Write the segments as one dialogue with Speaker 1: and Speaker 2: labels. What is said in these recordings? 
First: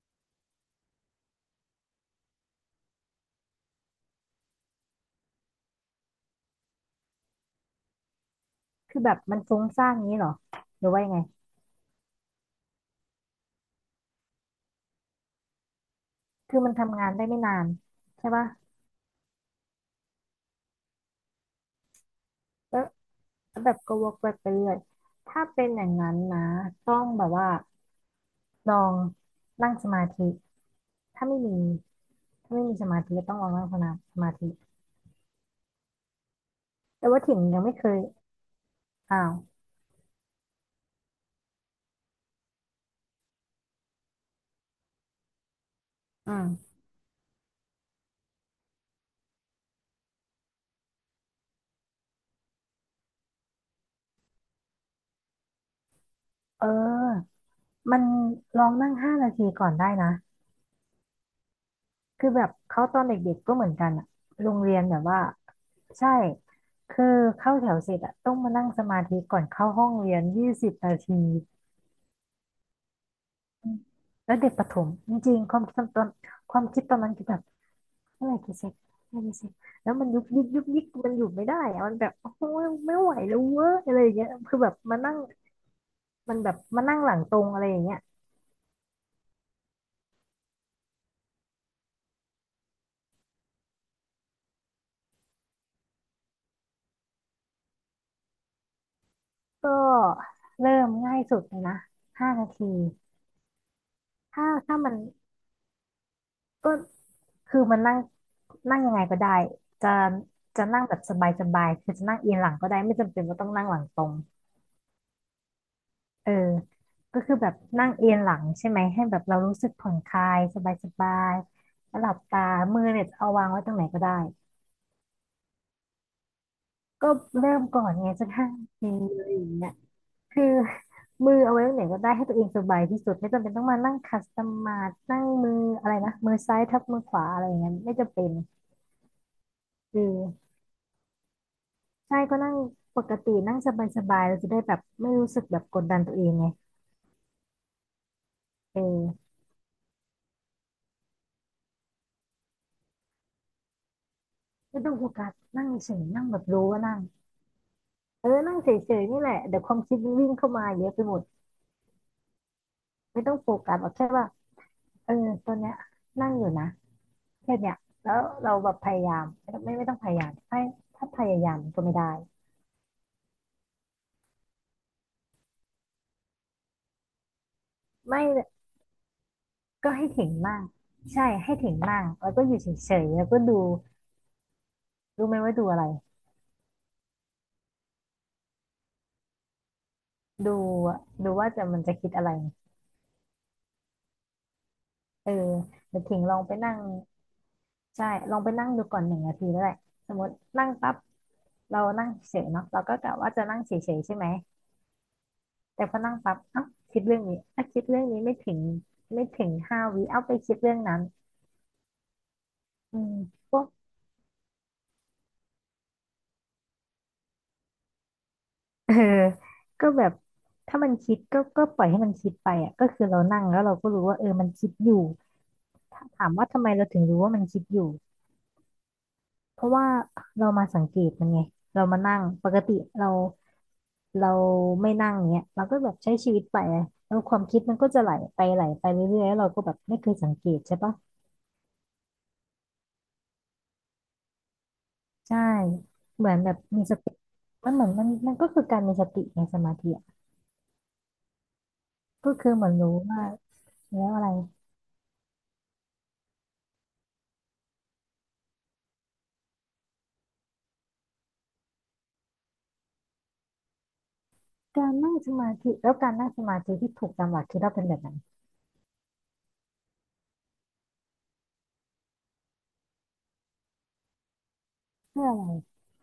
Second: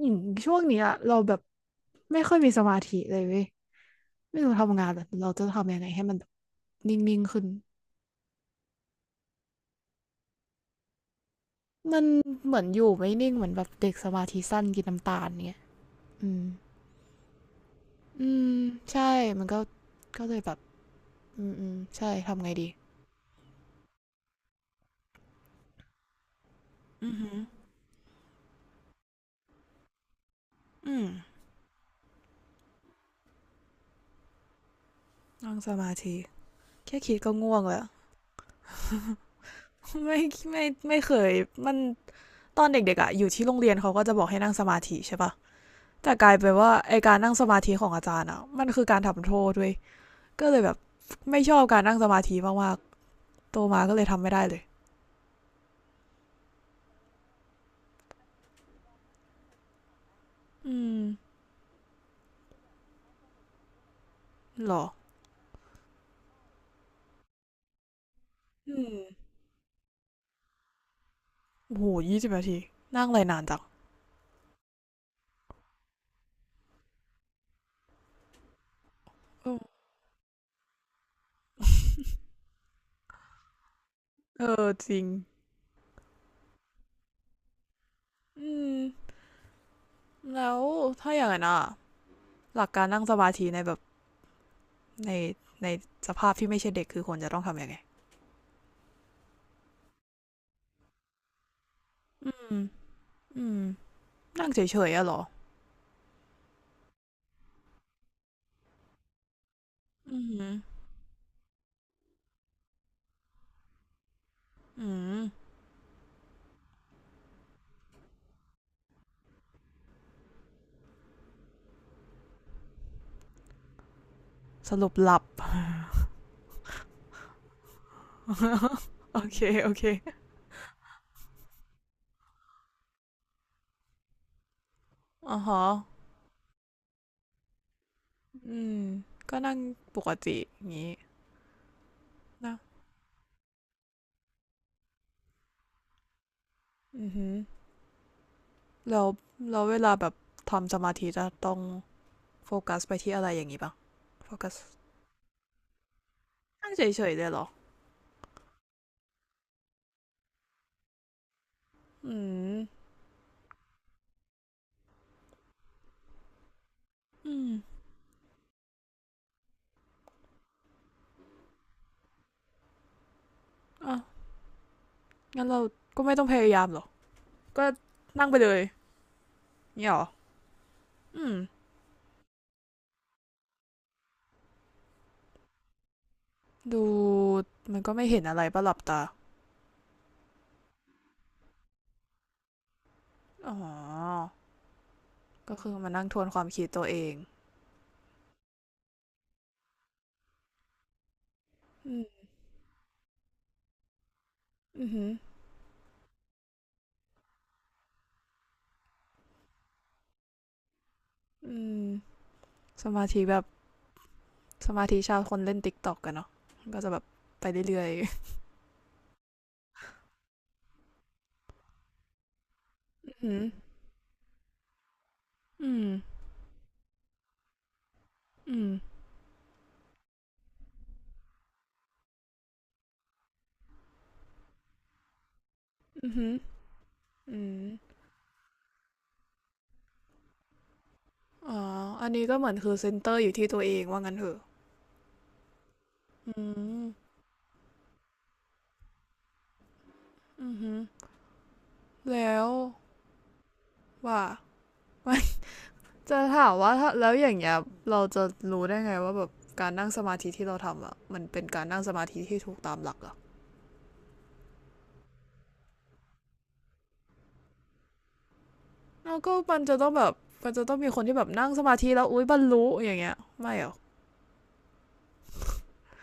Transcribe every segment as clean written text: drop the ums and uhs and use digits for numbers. Speaker 1: อย่างช่วงเนี้ยเราแบบไม่ค่อยมีสมาธิเลยเว้ยไม่รู้ทำงานแบบเราจะทำยังไงให้มันแบบนิ่งๆขึ้น
Speaker 2: คือแบบมันฟุ้งซ่านงี้เหรอหรือว่ายังไง
Speaker 1: มันเหมือนอยู่ไม่นิ่งเหมือนแบบเด็กสมาธิสั้นกินน้ำตาลเงี้ยอืม
Speaker 2: คือมันทำงานได้ไม่นานใช่
Speaker 1: อื
Speaker 2: ปะ
Speaker 1: มใช่มันก็เลยแบบอืมอืมใช่ทำไงดี
Speaker 2: แล้วแล้วแบบก็วกไปเรื่อยถ้าเป็นอย่างนั้นนะต้อง
Speaker 1: อือ
Speaker 2: แบ
Speaker 1: หื
Speaker 2: บ
Speaker 1: อ
Speaker 2: ว่าลองนั่งสมาธิ
Speaker 1: อืม
Speaker 2: ถ้าไม่มีถ้าไม่มีสมาธิก็ต้องลองนั่งสมาธิ
Speaker 1: แค่
Speaker 2: แต่
Speaker 1: คิด
Speaker 2: ว่า
Speaker 1: ก็
Speaker 2: ถิ่น
Speaker 1: ง่ว
Speaker 2: ยั
Speaker 1: ง
Speaker 2: งไม่
Speaker 1: แล้ว
Speaker 2: เคยอ้าว
Speaker 1: ไม่ไม่ไม่เคยมันตอนเด็กๆอ่ะอยู่ที่โรงเรียนเขาก็จะบอกให้นั่งสมาธิใช่ปะแต่ก
Speaker 2: อื
Speaker 1: ลายเป็นว่า
Speaker 2: ม
Speaker 1: ไอการนั่งสมาธิของอาจารย์อ่ะมันคือการทำโทษด้วย ก็เลยแบบไม่ชอบการนั่งสมาธิมากๆโตมาก็เลยทำไม่ได้เลย
Speaker 2: เออมันลองนั่งห้านาทีก่อนได้นะ
Speaker 1: อืม
Speaker 2: คือแบบเขาตอนเด็กๆก็เหมือนกันอะโรง
Speaker 1: หร
Speaker 2: เรียน
Speaker 1: อ
Speaker 2: แบบว่าใช่คือเข้าแถวเสร็จอะต้องมานั่ง
Speaker 1: อื
Speaker 2: ส
Speaker 1: ม
Speaker 2: มาธิก่อนเข้าห้องเรียน20 นาที
Speaker 1: โอ้โหยี่สิบนาทีนั่งอะไรนานจัง
Speaker 2: อืมแล้วเด็กประถมจริงๆความคิดตอนความคิดตอนนั้นคือแบบเมื่อไหร่จะเสร็จเมื่อไหร่จะเสร็
Speaker 1: อื
Speaker 2: จ
Speaker 1: ม
Speaker 2: แล้วมันยุบยิบยุบยิบมันอยู่ไม่ได้อะมันแบบโอ้ยไม่ไหวแล้วเว้ยอะไรอย่างเงี้ย
Speaker 1: เอ
Speaker 2: คือ
Speaker 1: อ
Speaker 2: แบบ
Speaker 1: จ
Speaker 2: มา
Speaker 1: ริง
Speaker 2: นั่งมันแบบมานั่งหลังตรงอะไรอย่างเงี้ย
Speaker 1: อืมแล้วถ้าอย่างนั้นอ่ะหลักการนั่งสมาธิในแบบในในสภาพที่ไม่ใช่เด็กคือควรจะต้องทำยังไง
Speaker 2: ก็เริ่มง่ายสุดเลยนะ
Speaker 1: อื
Speaker 2: ห้านา
Speaker 1: ม
Speaker 2: ที
Speaker 1: อืม
Speaker 2: ถ้า
Speaker 1: นั่งเฉ
Speaker 2: ถ้า
Speaker 1: ย
Speaker 2: มัน
Speaker 1: ๆอะเหรอ
Speaker 2: ก็คือมันนั่งนั่งยังไงก็ได้จะ
Speaker 1: อืม
Speaker 2: จะนั่งแบบสบายๆคือจะนั่งเอียงหลังก็ได้ไม่จำเป็นว่าต้องนั่งหลังตรง
Speaker 1: อืม
Speaker 2: เออก็คือแบบนั่งเอียงหลังใช่ไหมให้แบบเรารู้สึกผ่อนคลายสบายๆแล้วหลับตามือเนี่ยเอาวางไว้ตรงไหนก็ได้
Speaker 1: สรุปหลับ
Speaker 2: ก็เริ่มก่อนไงจะนั่งอง
Speaker 1: โอ
Speaker 2: เลย
Speaker 1: เค
Speaker 2: อย่างเงี้
Speaker 1: โอ
Speaker 2: ย
Speaker 1: เค
Speaker 2: คือ มือเอาไว้ตรงไหนก็ได้ให้ตัวเองสบายที่สุดไม่จำเป็นต้องมานั่งคัสตอมมานั่ง
Speaker 1: อ๋อ
Speaker 2: มือ
Speaker 1: ฮะ
Speaker 2: อะไรนะมือซ้ายทับมือขวาอะไรอย่างเงี้ยไม่จำเป็น
Speaker 1: อืมก็นั่งป
Speaker 2: คือ
Speaker 1: กติอย่างงี้
Speaker 2: ใช่ก็นั่
Speaker 1: นะ
Speaker 2: งปกตินั่งสบายๆเราจะได้แบบไม่รู้สึกแบบกดดันตัวเองไง
Speaker 1: อือหือ
Speaker 2: เอ
Speaker 1: แล้ว
Speaker 2: อ
Speaker 1: แล้วเวลาแบบทำสมาธิจะต้องโฟกัสไปที่อะไรอย่างนี้ปะโฟกัส
Speaker 2: ไม่ต้องโฟกัสนั่งเฉยๆนั่งแบบรู้
Speaker 1: นั่ง
Speaker 2: ว่า
Speaker 1: เฉ
Speaker 2: นั่ง
Speaker 1: ยๆเลยเหรอ
Speaker 2: เออนั่งเฉยๆนี่แหละเดี๋ยวความคิดมันวิ่งเข้ามาเยอะไปหมด
Speaker 1: อืม
Speaker 2: ไม่ต้องโฟกัสแบบแค่ว่าเออตอนเนี้ยนั่งอยู่นะ
Speaker 1: อืม
Speaker 2: แค่เนี้ยแล้วเราแบบพยายามไม่ต้องพยายามให้ถ้าพยายามก็ไม่ได้
Speaker 1: อ่ะงั้นเราก็ไม่ต้องพยายามหรอกก็
Speaker 2: ไม่
Speaker 1: นั่งไปเลยเนี่ย
Speaker 2: ก็
Speaker 1: เหรอ
Speaker 2: ให้ถึงมาก
Speaker 1: อื
Speaker 2: ใช่
Speaker 1: ม
Speaker 2: ให้ถึงมากแล้วก็อยู่เฉยๆแล้วก็ดูรู้ไหมว่าดูอะไร
Speaker 1: ดูมันก็ไม่เห็นอะไรปะหลับตา
Speaker 2: ดูดูว่าจะมันจะคิดอะไร
Speaker 1: อ๋อ
Speaker 2: เออ
Speaker 1: ก็คือมา
Speaker 2: เดี๋ยว
Speaker 1: นั่งท
Speaker 2: ถิง
Speaker 1: วน
Speaker 2: ล
Speaker 1: ค
Speaker 2: อง
Speaker 1: วาม
Speaker 2: ไป
Speaker 1: คิด
Speaker 2: นั่ง
Speaker 1: ตัวเอง
Speaker 2: ใช่ลองไปนั่งดูก่อน1 นาทีแล้วแหละสมมตินั่งปั๊บเรา
Speaker 1: อื
Speaker 2: นั่
Speaker 1: ม
Speaker 2: งเฉยเนาะเราก็กะว่าจะนั่งเฉยๆใช่ไหม
Speaker 1: อือหือ
Speaker 2: แต่พอนั่งปั๊บเอ้าคิดเรื่องนี้อ่ะคิดเรื่องนี้ไม่ถึง5 วิเอาไปคิดเรื่องนั้น
Speaker 1: อืมส
Speaker 2: อื
Speaker 1: มา
Speaker 2: ม
Speaker 1: ธิแบบ
Speaker 2: พวก
Speaker 1: สมาธิชาวคนเล่นติ๊กต็อกกันเนาะก็จะแบบไปเรื่อย
Speaker 2: เออก็แบบถ้ามันคิดก็ก็ปล่อยให้มันคิดไปอ่ะก็คือเรา
Speaker 1: ๆอื
Speaker 2: นั่
Speaker 1: ม
Speaker 2: งแล้วเราก็รู้ว่าเออมันคิดอยู่
Speaker 1: อืม
Speaker 2: ถามว่าทำไมเราถึงรู้ว่ามันคิดอยู่
Speaker 1: อืม
Speaker 2: เพราะว่าเรามาสังเกตมันไงเรามานั่งปกติเรา เราไม่นั่งเนี้ยเราก็แบบ
Speaker 1: อื
Speaker 2: ใช้
Speaker 1: มอ
Speaker 2: ชีวิตไปแล้วค
Speaker 1: อื
Speaker 2: วามคิด
Speaker 1: ม
Speaker 2: มันก็จะไหลไปไหลไปเรื่อยๆแล้วเราก็แบบไม่เคยสังเกตใช่ปะ
Speaker 1: อ๋ออันนี้ก็เหมือนคือเซ็นเตอร์อยู่ที่ตัวเองว่างั้นเถอะ
Speaker 2: ใช่เหมื
Speaker 1: อื
Speaker 2: อนแบบมี
Speaker 1: ม
Speaker 2: สติมันเหมือนมันก็คือการมีสติในสมาธิอะ
Speaker 1: อือหือ
Speaker 2: ก็
Speaker 1: แล้ว
Speaker 2: คือเหมือนรู้ว่าแล้ว
Speaker 1: ว่า
Speaker 2: อะไร
Speaker 1: จะถามว่าถ้าแล้วอย่างเงี้ยเราจะรู้ได้ไงว่าแบบการนั่งสมาธิที่เราทำอ่ะมันเป็นการนั่งสมาธิที่ถูกตามหลักเหรอะ
Speaker 2: การนั่งสมาธิแล้วการนั่งสมาธิที่ถูกตามหลักคิดว่าเป็นแบบไหน
Speaker 1: แล้วก็มันจะต้องมีคนที่แบบนั่งสมาธิแล้วอุ๊ยบรรลุอย่างเงี้ยไม่เหรอ
Speaker 2: เพื่ออะไร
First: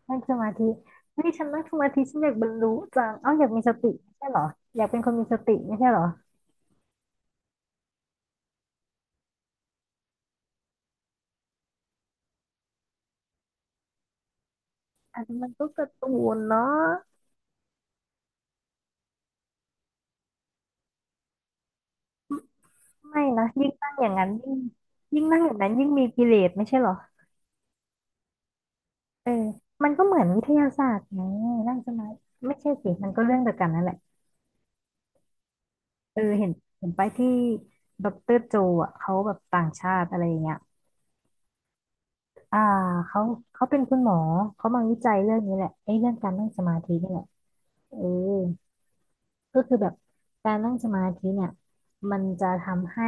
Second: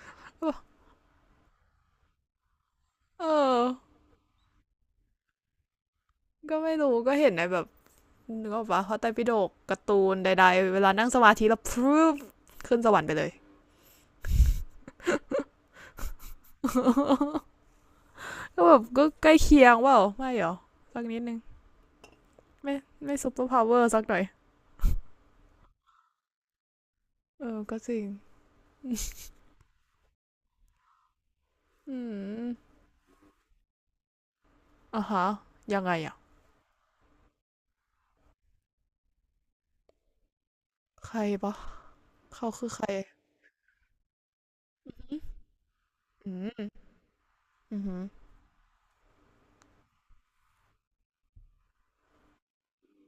Speaker 2: นั่งสมาธิ เฮ้ยฉันนั่งสมาธิฉันอยากบรรลุจัง
Speaker 1: เอ
Speaker 2: เอ้าอยากมี
Speaker 1: อ
Speaker 2: สติไม่ใช่เหรออยากเป็นคนมีสติไม่ใช่เหรอ
Speaker 1: ก็ไม่รู้ก็เห็นในแบบนึกออกปะพระไตรปิฎกการ์ตูนใดๆเวลานั่งสมาธิแล้วพรึบขึ้นสวรรค์ไปเลย
Speaker 2: อันนี้มันก็การะตูนเนาะ
Speaker 1: ก็แบบก็ใกล้เคียงว่าไม่หรอสักนิดนึงไม่ไม่
Speaker 2: ไม่
Speaker 1: ซุปเปอ
Speaker 2: นะ
Speaker 1: ร์พาว
Speaker 2: ยิ่
Speaker 1: เว
Speaker 2: ง
Speaker 1: อ
Speaker 2: นั่
Speaker 1: ร์
Speaker 2: ง
Speaker 1: สัก
Speaker 2: อ
Speaker 1: ห
Speaker 2: ย่าง
Speaker 1: น่อย
Speaker 2: นั้นยิ่งยิ่งนั่งอย่างนั้นยิ่งมีกิเลสไม่ใช่เหรอ
Speaker 1: เออก็จริง
Speaker 2: เออมันก็เหมือนวิทยาศาสตร์ไงนั่งส
Speaker 1: อื
Speaker 2: มาธิ
Speaker 1: ม
Speaker 2: ไม่ใช่สิมันก็เรื่องเดียวกันนั่นแหละ
Speaker 1: อ่ะฮะยังไงอ่ะ
Speaker 2: เออเห็นไปที่ดอกเตอรโจอ่ะเขาแบบต่างชาติอะไรอย่างเงี้ย
Speaker 1: ใครปะเขา
Speaker 2: อ่า
Speaker 1: คือใคร
Speaker 2: เขาเขาเป็นคุณหมอเขามาวิจัยเรื่องนี้แหละไอ้เรื่องกา
Speaker 1: อื
Speaker 2: รนั่งสมา
Speaker 1: ม
Speaker 2: ธินี่แหละ
Speaker 1: อื
Speaker 2: เออ
Speaker 1: ออ
Speaker 2: ก็คือแบบการนั่งสมาธิเนี่ยมันจะทำให้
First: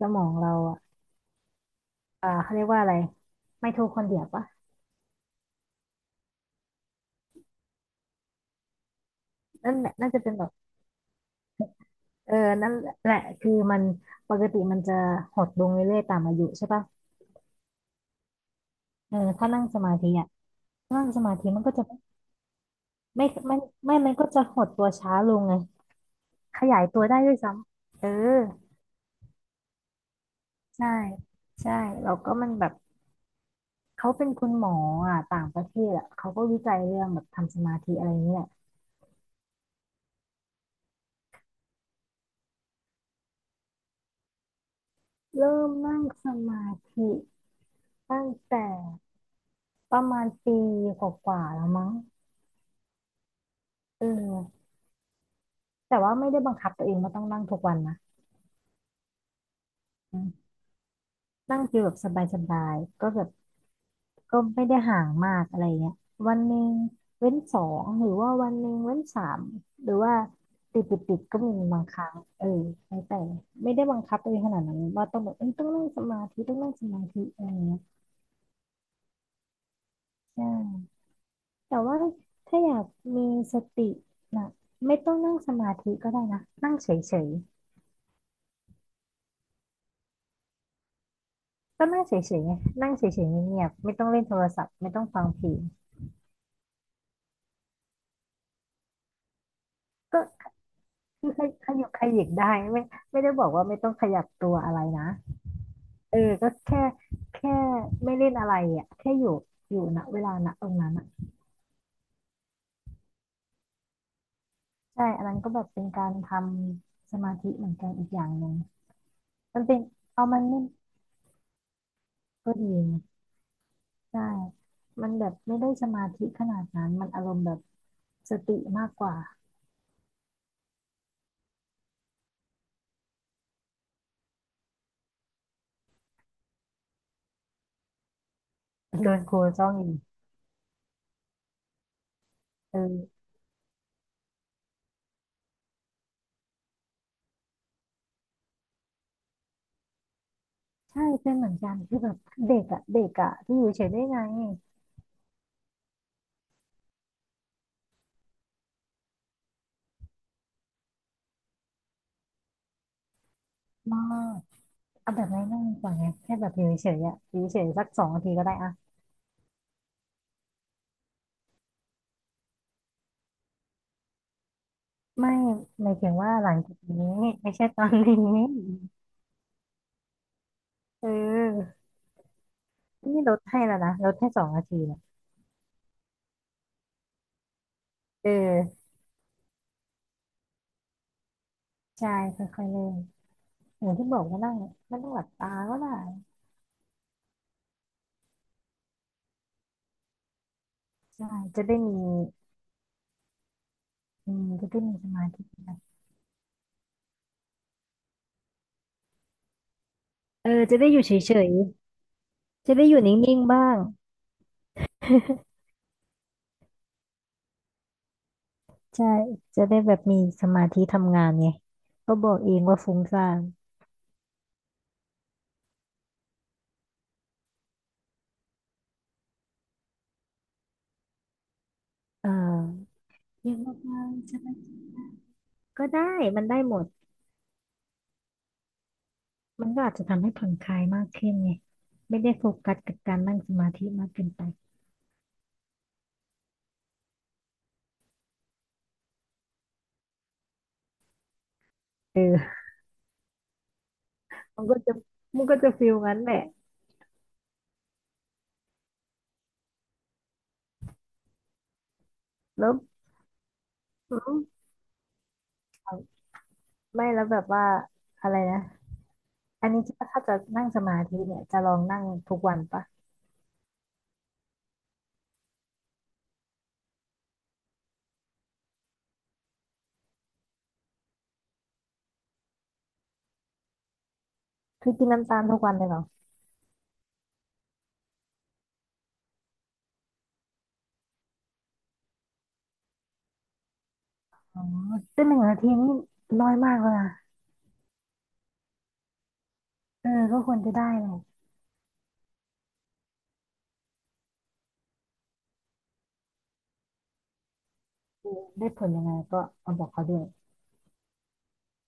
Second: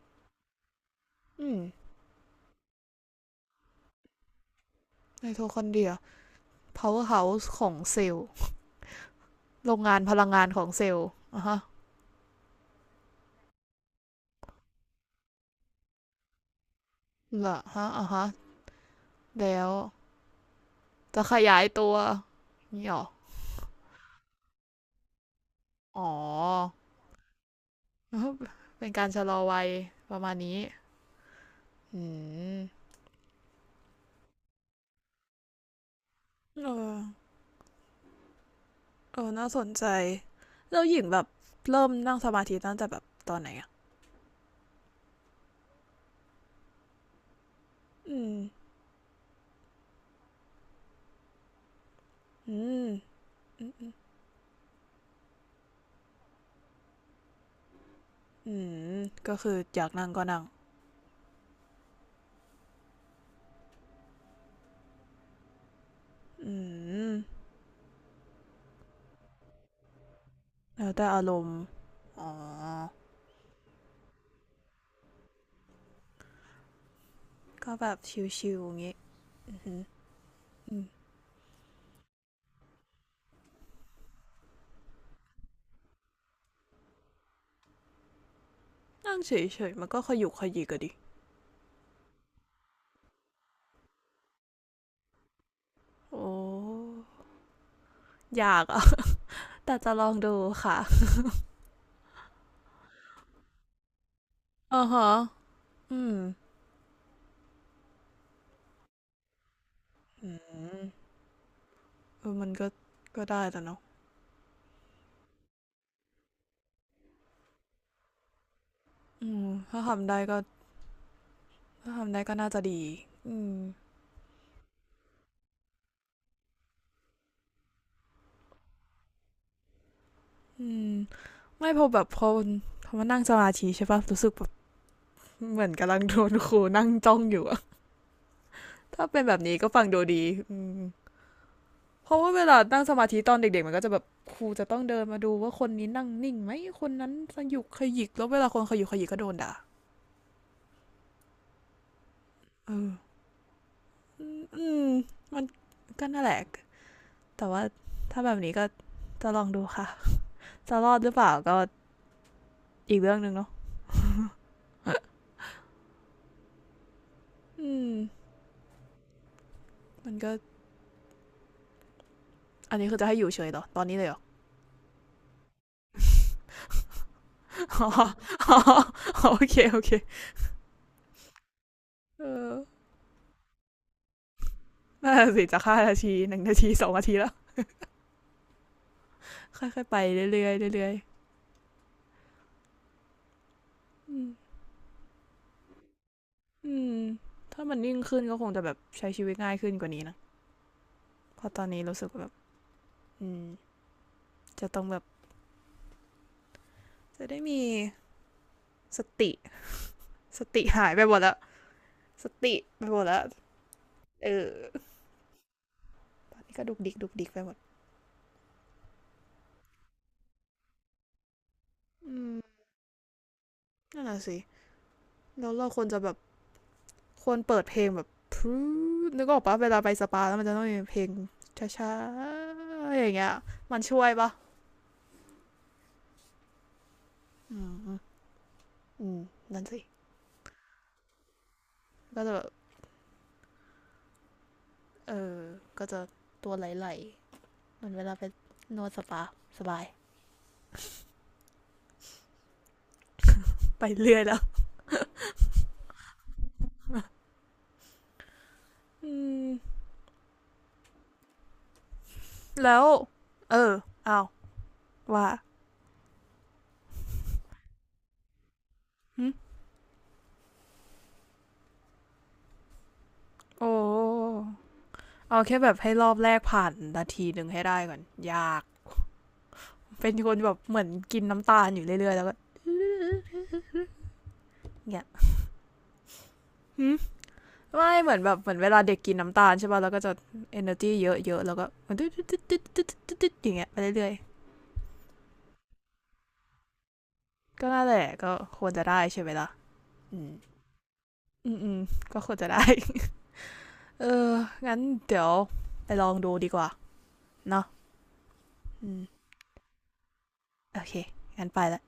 Speaker 2: สมองเราอ่ะ
Speaker 1: ืม
Speaker 2: อ่าเขาเรียกว่าอะไรไมโทคอนเดรียปะ
Speaker 1: ในโทคอนเดรีย powerhouse ของเซลล์โร
Speaker 2: นั่น
Speaker 1: ง
Speaker 2: แหละ
Speaker 1: งาน
Speaker 2: น่า
Speaker 1: พ
Speaker 2: จะ
Speaker 1: ลัง
Speaker 2: เป็น
Speaker 1: งา
Speaker 2: แบ
Speaker 1: น
Speaker 2: บ
Speaker 1: ของเซลล์อ่ะฮะ
Speaker 2: เออนั่นแหละคือมันปกติมันจะหดลงเรื่อยๆตามอายุใช่ปะ
Speaker 1: ละฮะอ่ะฮะ
Speaker 2: เออถ้า
Speaker 1: แล้
Speaker 2: นั่ง
Speaker 1: ว
Speaker 2: สมาธิอ่ะนั่งส
Speaker 1: จะ
Speaker 2: มา
Speaker 1: ข
Speaker 2: ธิ
Speaker 1: ยา
Speaker 2: มัน
Speaker 1: ย
Speaker 2: ก็จะ
Speaker 1: ตัวนี่หรอ
Speaker 2: ไม่ไม่ไม่มันก็จะหดตัวช้าลงไง
Speaker 1: อ๋อ
Speaker 2: ขยายตัวได้ด้วยซ้ำ เออ
Speaker 1: เป็นการชะลอวัยประมาณนี้
Speaker 2: ใช่ ใช่
Speaker 1: อื
Speaker 2: แล้วก็มัน
Speaker 1: ม
Speaker 2: แบบเขาเป็นคุณหมออ่ะต่างประเทศอ่ะเขาก็วิ
Speaker 1: เอ
Speaker 2: จัยเรื่
Speaker 1: อ
Speaker 2: องแบบทำสมาธิอะไรเงี้ย
Speaker 1: เออน่าสนใจแล้วหญิงแบบเริ่มนั่งสมาธิตั้งแต่แบบตอนไหนอ่ะ
Speaker 2: เริ่มนั่งสมาธิ
Speaker 1: อื
Speaker 2: ตั้ง
Speaker 1: ม
Speaker 2: แต่ประมาณปีกว่าๆแล้วมั้ง
Speaker 1: อืม
Speaker 2: เออแต่ว่าไม่ได้บังคับตัวเองว่าต้องนั่งทุกวันนะ
Speaker 1: อืมก็คืออยากนั่งก็นั่ง
Speaker 2: นั่งฟิลแบบสบายๆก็แบบก็ไม่ได้ห่างมากอะไรเงี้ยวันห
Speaker 1: อื
Speaker 2: นึ่ง
Speaker 1: ม
Speaker 2: เว้นสองหรือว่าวันหนึ่งเว้นสามหรือว่าติด
Speaker 1: แล้ว
Speaker 2: ติด
Speaker 1: แต่
Speaker 2: ติ
Speaker 1: อา
Speaker 2: ด
Speaker 1: ร
Speaker 2: ก็
Speaker 1: ม
Speaker 2: มี
Speaker 1: ณ์
Speaker 2: บางครั้งเออแล้วแต่ไม่ได้บังคับตัวเองขนาดนั้นว่าต้องแบบเอ้ยต้องนั่งสมาธิต้องนั่งสมาธิอะไร
Speaker 1: ก็
Speaker 2: เงี้ย
Speaker 1: แบบชิวๆอย่างงี้อือหือ
Speaker 2: ใช
Speaker 1: อืม
Speaker 2: ่แต่ว่าถ้าอยากมีสตินะไม่ต้องนั่งสมาธิก็ได้นะนั่งเฉย
Speaker 1: นั่งเฉยๆมันก็ขยุกขยิกอะดิ
Speaker 2: ๆก็นั่งเฉยๆไงนั่งเฉยๆเงียบๆไม่ต้องเล่นโทรศัพท์ไม่ต้องฟังเพลง
Speaker 1: โอ้อยากอ่ะ แต่จะลอง
Speaker 2: ก
Speaker 1: ดู
Speaker 2: ็
Speaker 1: ค่ะ
Speaker 2: คือขยับขยิกได้ไม่ไม่ได้บอกว่าไม่ต้องขยับตัวอะไร
Speaker 1: อ่า
Speaker 2: นะ
Speaker 1: ฮะอื
Speaker 2: เอ
Speaker 1: ม
Speaker 2: อก็แค่ไม่เล่นอะไรอ่ะแค่อยู่ณเว
Speaker 1: อื
Speaker 2: ลาณตรง
Speaker 1: ม
Speaker 2: นั้นอ่ะ
Speaker 1: เออมันก็ก็ได้แต่เนาะ
Speaker 2: ใช่อันนั้นก็แบบเป็นการทำสมาธิเหมือนกันอีกอย่างหนึ่ง
Speaker 1: อืม
Speaker 2: มันเป็น
Speaker 1: ถ้าทำได้
Speaker 2: เอา
Speaker 1: ก็
Speaker 2: มันเล่น
Speaker 1: ถ้าทำได้ก็น่า
Speaker 2: ก็
Speaker 1: จะ
Speaker 2: ดี
Speaker 1: ดี
Speaker 2: นะ
Speaker 1: อืม
Speaker 2: ใช่มันแบบไม่ได้สมาธิขนาดนั้นมันอารมณ์แบบสติมากกว่า
Speaker 1: อืม ไม่พอแบบพอพอมานั่งสมาธิใช่ปะรู้สึกแบบเหมือนกำลังโดนครูนั่งจ้องอยู่อะถ้า
Speaker 2: โด
Speaker 1: เป็
Speaker 2: น
Speaker 1: น
Speaker 2: ค
Speaker 1: แบ
Speaker 2: รู
Speaker 1: บนี้
Speaker 2: จ้
Speaker 1: ก็
Speaker 2: อง
Speaker 1: ฟัง
Speaker 2: อี
Speaker 1: ดู
Speaker 2: ก
Speaker 1: ดีอืมเพราะว่าเวลานั่งสมาธิ
Speaker 2: เออ
Speaker 1: ตอนเด็กๆมันก็จะแบบครูจะต้องเดินมาดูว่าคนนี้นั่งนิ่งไหมคนนั้นสยุกขยิกแล้วเวลาคนขยุกขยิกก็โดนด่า
Speaker 2: ใช่เป็นเหมือนกันคือแบบเด็ก
Speaker 1: เอ
Speaker 2: อ่ะ
Speaker 1: อ
Speaker 2: เด็กอ่ะที่อยู่เฉยได้ไง
Speaker 1: อืมอมันก็น่าแหละแต่ว่าถ้าแบบนี้ก็จะลองดูค่ะจะรอดหรือเปล่าก็อีกเรื่องหนึ่งเนาะ
Speaker 2: มาก เอาแบบง่ายๆก่อนไงแค่แบบอยู่เฉยๆอ่ะอยู่เฉย
Speaker 1: อื
Speaker 2: ๆสัก
Speaker 1: ม
Speaker 2: สองนาทีก็ได้อะ
Speaker 1: มันก็อันนี้คือจะให้อยู่เฉยเหรอตอนนี้เลยเหร
Speaker 2: ไม่หมาย
Speaker 1: อ
Speaker 2: ถึงว่า หลังจากนี้ไม่ใช่ตอ
Speaker 1: อ๋อ
Speaker 2: น นี้
Speaker 1: อ๋อโอเคโอเค
Speaker 2: เออ
Speaker 1: เออ
Speaker 2: นี่ลดให้แล้วนะลดให้สองนาทีเนี่ย
Speaker 1: น่าสิจะห้านาทีหนึ่งนาทีสองนาทีแล้ว
Speaker 2: เออ
Speaker 1: ค่อยๆไปเรื่อยๆเรื่อย
Speaker 2: ใช่ค่อยๆเริ่มอย่างที่
Speaker 1: ๆ
Speaker 2: บ
Speaker 1: อื
Speaker 2: อก
Speaker 1: ม
Speaker 2: ว่านั่งไม่ต้องหลับตาก็ได้
Speaker 1: อืมถ้ามันนิ่งขึ้นก็คงจะแบบใช้ชีวิตง่ายขึ้นกว่านี้นะ
Speaker 2: ใช่
Speaker 1: เพราะต
Speaker 2: จะ
Speaker 1: อน
Speaker 2: ได้
Speaker 1: นี้
Speaker 2: มี
Speaker 1: รู้สึกาแบบอืม
Speaker 2: อืม
Speaker 1: จะ
Speaker 2: จะได้
Speaker 1: ต้อง
Speaker 2: มี
Speaker 1: แบบ
Speaker 2: สมาธินะ
Speaker 1: จะได้มีสติส
Speaker 2: เออ
Speaker 1: ติ
Speaker 2: จะ
Speaker 1: หา
Speaker 2: ได้
Speaker 1: ย
Speaker 2: อ
Speaker 1: ไป
Speaker 2: ยู่
Speaker 1: ห
Speaker 2: เฉ
Speaker 1: มดแล้ว
Speaker 2: ย
Speaker 1: สติ
Speaker 2: ๆจะ
Speaker 1: ไป
Speaker 2: ได้อ
Speaker 1: หม
Speaker 2: ยู่
Speaker 1: ด
Speaker 2: น
Speaker 1: แล้ว
Speaker 2: ิ่งๆบ้าง
Speaker 1: เออนี่ก็ดุกดิกดุกดิกไปหมด
Speaker 2: ใช่จะได้แบบมีสมาธิทำงานไงก็
Speaker 1: อื
Speaker 2: บอกเอง
Speaker 1: ม
Speaker 2: ว่าฟุ้งซ่าน
Speaker 1: นั่นแหละสิแล้วเราควรจะแบบ ควรเปิดเพลงแบบพรนึกออกปะเวลาไปสปาแล้วมันจะต้องมีเพลงช้า
Speaker 2: อ่า
Speaker 1: ๆอย่างเงี้ย
Speaker 2: เรียกว่า
Speaker 1: มันช่
Speaker 2: บ้า
Speaker 1: ว
Speaker 2: ง
Speaker 1: ยปะ
Speaker 2: ใช่ไหม ก็ได้มันได้หมด
Speaker 1: อืมนั่น
Speaker 2: มัน
Speaker 1: สิ
Speaker 2: ก็อาจจะทำให้ผ่อนคลายมากขึ้นไงไม่
Speaker 1: ก็
Speaker 2: ได้
Speaker 1: จะแบ
Speaker 2: โฟ
Speaker 1: บ
Speaker 2: กัสกับการนั่งสมาธิมากเกินไป
Speaker 1: เออ ก็จะตัวไหลๆเหมือนเวลาไปนวดสปาสบาย
Speaker 2: เออ
Speaker 1: ไปเรื่อยแล้ว
Speaker 2: มันก็จะมันก็จะฟิลงั้นแหละ
Speaker 1: อืม
Speaker 2: แล้ว
Speaker 1: แล้ว เออ
Speaker 2: แล้
Speaker 1: เอา ว่า
Speaker 2: วไม่แล้วแบบว่าอะไรนะ
Speaker 1: หึ
Speaker 2: อันนี้ถ้าจะนั่งสมาธิเนี่ยจะลองนั่งทุกวันปะ
Speaker 1: โอ้เอาแค่แบบให้รอบแรกผ่านนาทีหนึ่งให้ได้ก่อนยาก เป็นคนแบบเหมือนกินน้ำตาลอยู่เรื่อยๆแล้วก็
Speaker 2: คือ
Speaker 1: เงี้ย
Speaker 2: กินน้ำตาลทุกวันเลยเหรอ
Speaker 1: หึ ไม่เหมือนแบบเหมือนเวลาเด็กกินน้ำตาลใช่ป่ะแล้วก็จะ energy เยอะๆแล้วก็มันตึ๊ดตึ๊ดตึ๊ดตึ๊ดตึ๊ดึดึดอย่างเงี้ยไปเรื่อย
Speaker 2: อ๋อซึ่ง1 นาทีนี่น้อยมากเลยนะ
Speaker 1: ๆก็น่าแหละก็ควรจะได้ใช่ไหมล่ะ
Speaker 2: เออ
Speaker 1: อืม
Speaker 2: ก็ควรจะได้เลย
Speaker 1: อืมอืมก็ควรจะได้เอองั้นเดี๋ยวไปลองดูดีกว่าเนาะ
Speaker 2: ได้ผล
Speaker 1: อื
Speaker 2: ยังไง
Speaker 1: ม
Speaker 2: ก็เอาบอกเขาด้วย
Speaker 1: โอเคงั้นไปละ